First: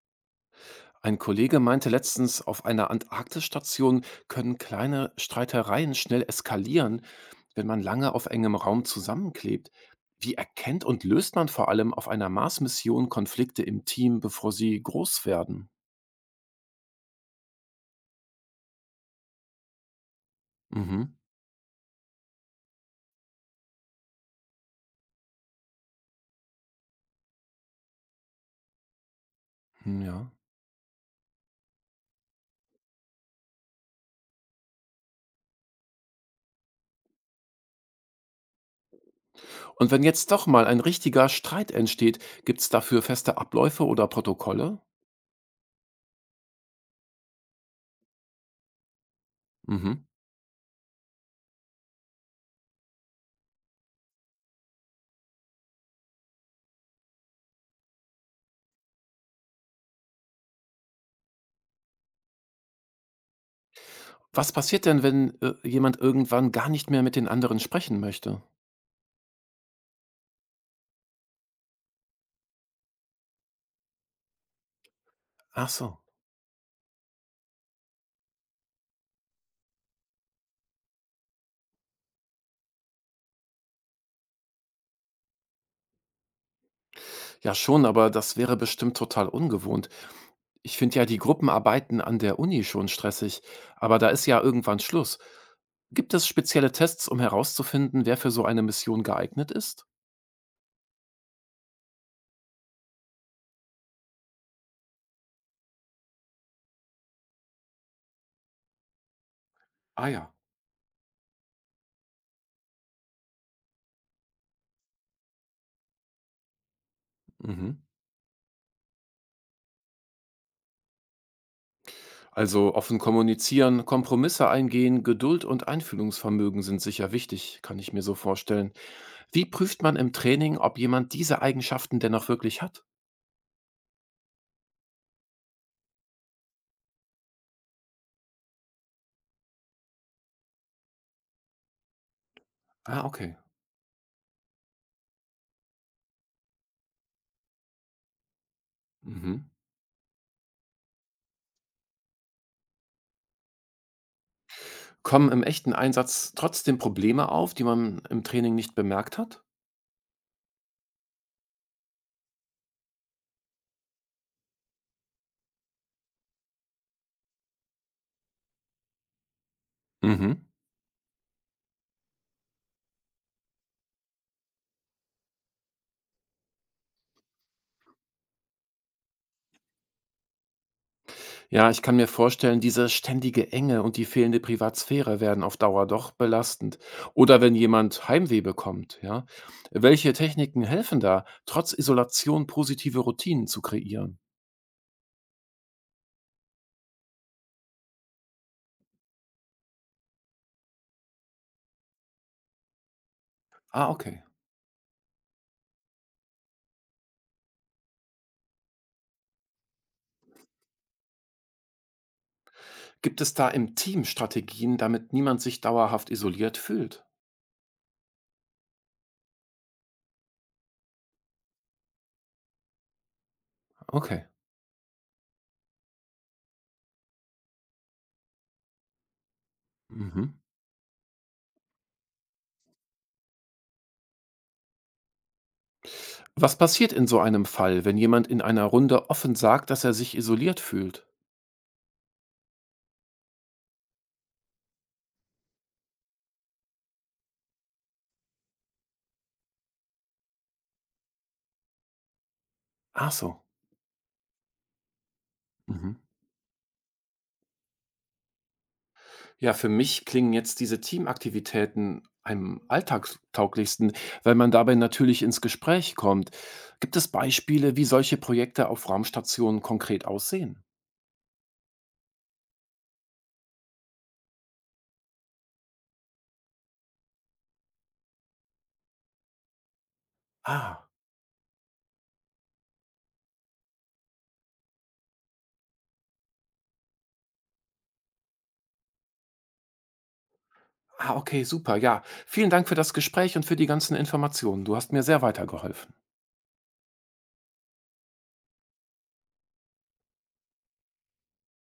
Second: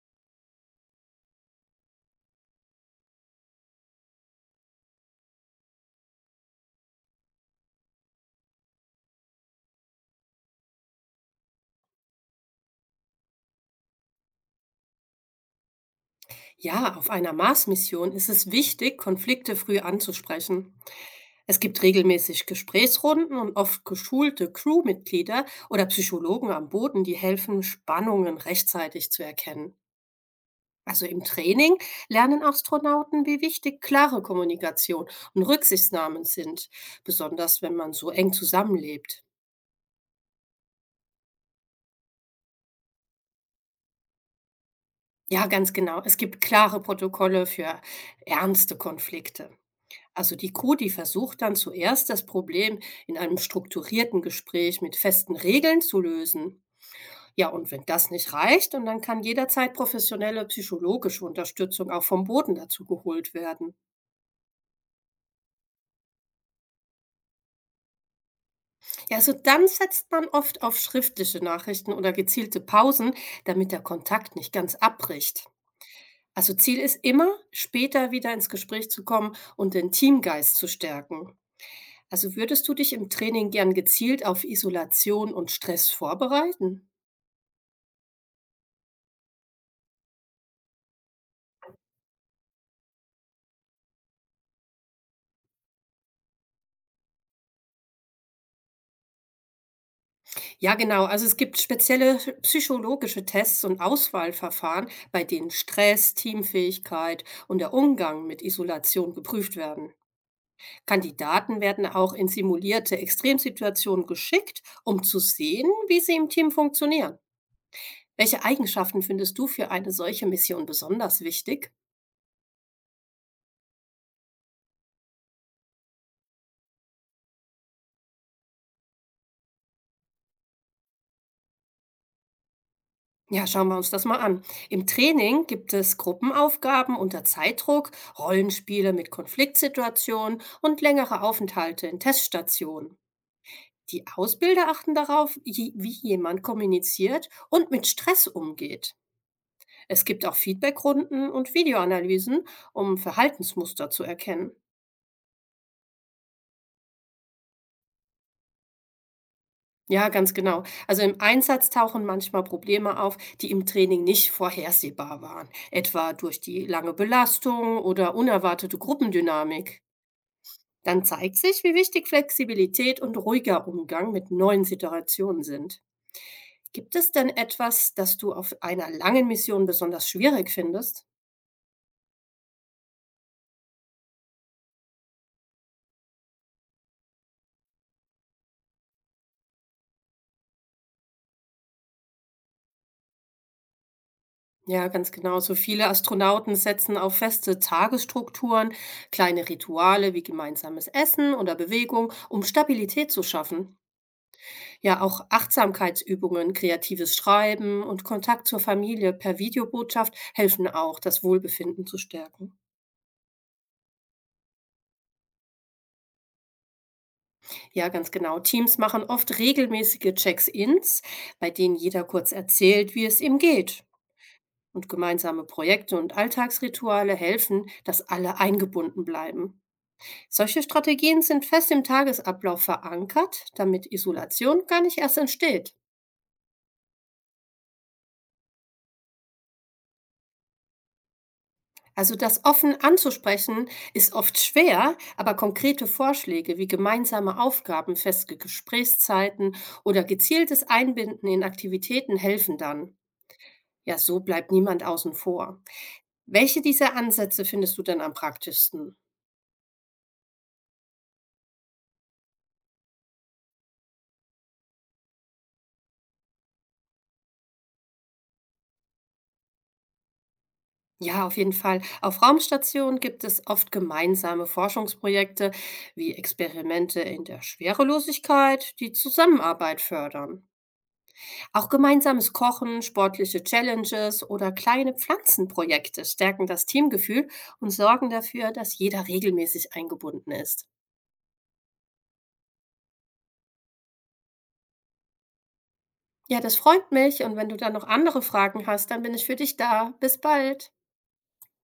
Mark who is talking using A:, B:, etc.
A: Ein Kollege meinte letztens, auf einer Antarktisstation können kleine Streitereien schnell eskalieren, wenn man lange auf engem Raum zusammenklebt. Wie erkennt und löst man vor allem auf einer Mars-Mission Konflikte im Team, bevor sie groß werden?
B: Ja, auf einer Mars-Mission ist es wichtig, Konflikte früh anzusprechen.
A: Mhm.
B: Es gibt regelmäßig Gesprächsrunden und oft geschulte Crewmitglieder oder Psychologen am Boden, die helfen, Spannungen rechtzeitig zu erkennen.
A: Hm, ja.
B: Also im Training lernen Astronauten, wie wichtig klare Kommunikation und Rücksichtsnahmen sind, besonders wenn man so eng zusammenlebt.
A: Und wenn jetzt doch mal ein richtiger Streit entsteht, gibt es dafür feste Abläufe oder Protokolle?
B: Ja, ganz genau. Es gibt klare Protokolle für ernste Konflikte.
A: Mhm.
B: Also die Crew, die versucht dann zuerst das Problem in einem strukturierten Gespräch mit festen Regeln zu lösen. Ja, und wenn das nicht reicht, und dann kann jederzeit professionelle psychologische Unterstützung auch vom Boden dazu geholt werden.
A: Was passiert denn, wenn jemand irgendwann gar nicht mehr mit den anderen sprechen möchte?
B: Ja, also dann setzt man oft auf schriftliche Nachrichten oder gezielte Pausen, damit der Kontakt nicht ganz abbricht.
A: Ach so.
B: Also Ziel ist immer, später wieder ins Gespräch zu kommen und den Teamgeist zu stärken. Also würdest du dich im Training gern gezielt auf Isolation und Stress vorbereiten?
A: Ja, schon, aber das wäre bestimmt total ungewohnt. Ich finde ja die Gruppenarbeiten an der Uni schon stressig, aber da ist ja irgendwann Schluss. Gibt es spezielle Tests, um herauszufinden, wer für so eine Mission geeignet ist?
B: Ja, genau. Also es gibt spezielle psychologische Tests und Auswahlverfahren, bei denen Stress, Teamfähigkeit und der Umgang mit Isolation geprüft werden.
A: Ah, ja.
B: Kandidaten werden auch in simulierte Extremsituationen geschickt, um zu sehen, wie sie im Team funktionieren.
A: Mhm.
B: Welche Eigenschaften findest du für eine solche Mission besonders wichtig?
A: Also offen kommunizieren, Kompromisse eingehen, Geduld und Einfühlungsvermögen sind sicher wichtig, kann ich mir so vorstellen. Wie prüft man im Training, ob jemand diese Eigenschaften denn auch wirklich hat?
B: Ja, schauen wir uns das mal an. Im Training gibt es Gruppenaufgaben unter Zeitdruck, Rollenspiele mit Konfliktsituationen und längere Aufenthalte in Teststationen.
A: Ah, okay.
B: Die Ausbilder achten darauf, wie jemand kommuniziert und mit Stress umgeht.
A: Mhm.
B: Es gibt auch Feedbackrunden und Videoanalysen, um Verhaltensmuster zu erkennen.
A: Kommen im echten Einsatz trotzdem Probleme auf, die man im Training nicht bemerkt hat?
B: Ja, ganz genau. Also im Einsatz tauchen manchmal Probleme auf, die im Training nicht vorhersehbar waren, etwa durch die lange Belastung oder unerwartete Gruppendynamik.
A: Mhm.
B: Dann zeigt sich, wie wichtig Flexibilität und ruhiger Umgang mit neuen Situationen sind. Gibt es denn etwas, das du auf einer langen Mission besonders schwierig findest?
A: Ja, ich kann mir vorstellen, diese ständige Enge und die fehlende Privatsphäre werden auf Dauer doch belastend. Oder wenn jemand Heimweh bekommt, ja. Welche Techniken helfen da, trotz Isolation positive Routinen zu kreieren?
B: Ja, ganz genau. So viele Astronauten setzen auf feste Tagesstrukturen, kleine Rituale wie gemeinsames Essen oder Bewegung, um Stabilität zu schaffen.
A: Ah, okay.
B: Ja, auch Achtsamkeitsübungen, kreatives Schreiben und Kontakt zur Familie per Videobotschaft helfen auch, das Wohlbefinden zu stärken.
A: Gibt es da im Team Strategien, damit niemand sich dauerhaft isoliert fühlt?
B: Ja, ganz genau. Teams machen oft regelmäßige Checks-ins, bei denen jeder kurz erzählt, wie es ihm geht.
A: Okay.
B: Und gemeinsame Projekte und Alltagsrituale helfen, dass alle eingebunden bleiben.
A: Mhm.
B: Solche Strategien sind fest im Tagesablauf verankert, damit Isolation gar nicht erst entsteht.
A: Was passiert in so einem Fall, wenn jemand in einer Runde offen sagt, dass er sich isoliert fühlt?
B: Also das offen anzusprechen ist oft schwer, aber konkrete Vorschläge wie gemeinsame Aufgaben, feste Gesprächszeiten oder gezieltes Einbinden in Aktivitäten helfen dann.
A: Ach so.
B: Ja, so bleibt niemand außen vor.
A: Mhm.
B: Welche dieser Ansätze findest du denn am praktischsten?
A: Ja, für mich klingen jetzt diese Teamaktivitäten am alltagstauglichsten, weil man dabei natürlich ins Gespräch kommt. Gibt es Beispiele, wie solche Projekte auf Raumstationen konkret aussehen?
B: Ja, auf jeden Fall. Auf Raumstationen gibt es oft gemeinsame Forschungsprojekte wie Experimente in der Schwerelosigkeit, die Zusammenarbeit fördern.
A: Ah,
B: Auch gemeinsames Kochen, sportliche Challenges oder kleine Pflanzenprojekte stärken das Teamgefühl und sorgen dafür, dass jeder regelmäßig eingebunden ist.
A: ah, okay, super. Ja, vielen Dank für das Gespräch und für die ganzen Informationen. Du hast mir sehr weitergeholfen.
B: Ja, das freut mich und wenn du dann noch andere Fragen hast, dann bin ich für dich da. Bis bald.